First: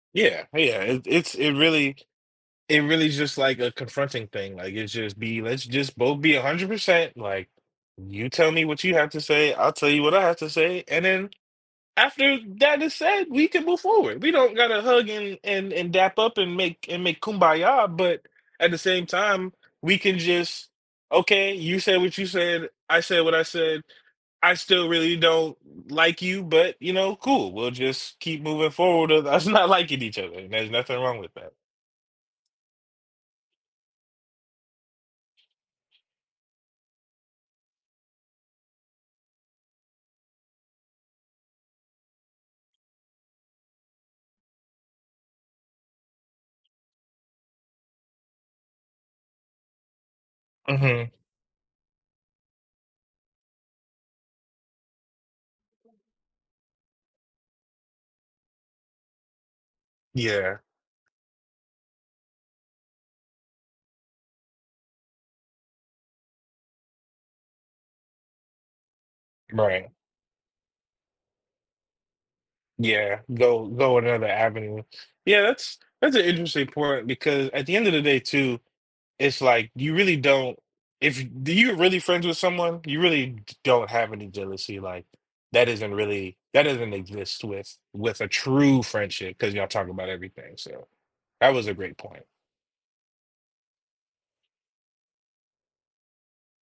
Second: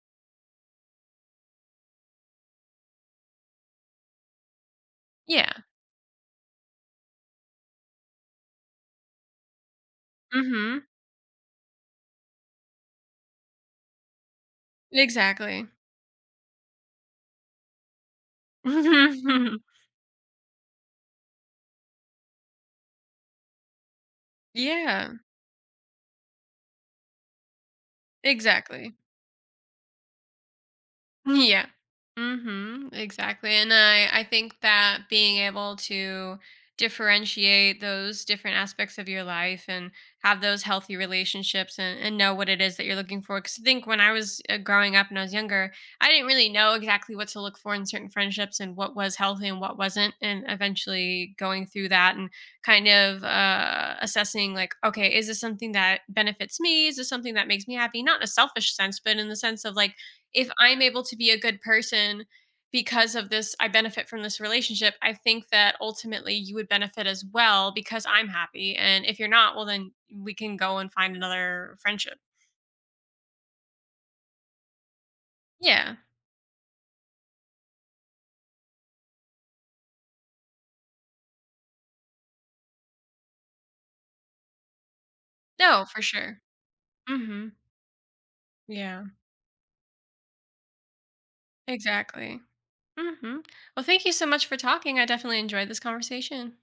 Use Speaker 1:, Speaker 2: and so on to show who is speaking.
Speaker 1: Yeah, yeah, it's it's it really it really just like a confronting thing, like it's just be
Speaker 2: Yeah.
Speaker 1: "Let's just both be 100%, like, you tell me what you have to say, I'll tell you what I have to
Speaker 2: Mhm.
Speaker 1: say," and then after that is said, we can move forward. We don't gotta hug and,
Speaker 2: Exactly.
Speaker 1: and and dap up and make and make kumbaya, but at the same time,
Speaker 2: Mhm.
Speaker 1: we can just, "Okay, you say what you said, I said what I said. I still
Speaker 2: Yeah.
Speaker 1: really don't like you, but, you know, cool, we'll just keep moving
Speaker 2: Exactly.
Speaker 1: forward with us not liking each other, and there's nothing wrong with
Speaker 2: Mm.
Speaker 1: that."
Speaker 2: Yeah, mhm, exactly. And I I think that being able to differentiate those different aspects of your life and have those healthy relationships and and know what it is that you're looking for, cause think when I was, eh, growing up and I was younger, I didn't really know exactly what to look for in certain friendships and what was healthy and what wasn't, and
Speaker 1: Uh-huh.
Speaker 2: eventually going through that and kind of, uh, assessing, like, "Okay, is this something that benefits me? Is this something that makes me happy?" Not in a selfish sense, but in the sense of, like, "If
Speaker 1: Yeah.
Speaker 2: I'm able to be a good person because of this, I benefit from this relationship, I think that ultimately you would benefit as well because I'm happy, and if you're not, well, then
Speaker 1: Right.
Speaker 2: we can go and find another friendship."
Speaker 1: Yeah, go go another avenue. Yeah, that's
Speaker 2: Yeah.
Speaker 1: that's an interesting point because at the end of the day too, it's like you really don't, if do you're really friends with someone, you really d don't have any jealousy, like, that
Speaker 2: No,
Speaker 1: isn't
Speaker 2: for
Speaker 1: really,
Speaker 2: sure.
Speaker 1: that doesn't exist
Speaker 2: Mhm.
Speaker 1: with with a true
Speaker 2: Yeah.
Speaker 1: friendship cause y'all talk about everything, so that was a great point.
Speaker 2: Exactly. Mhm. Well, thank you so much for talking I definitely enjoyed this conversation.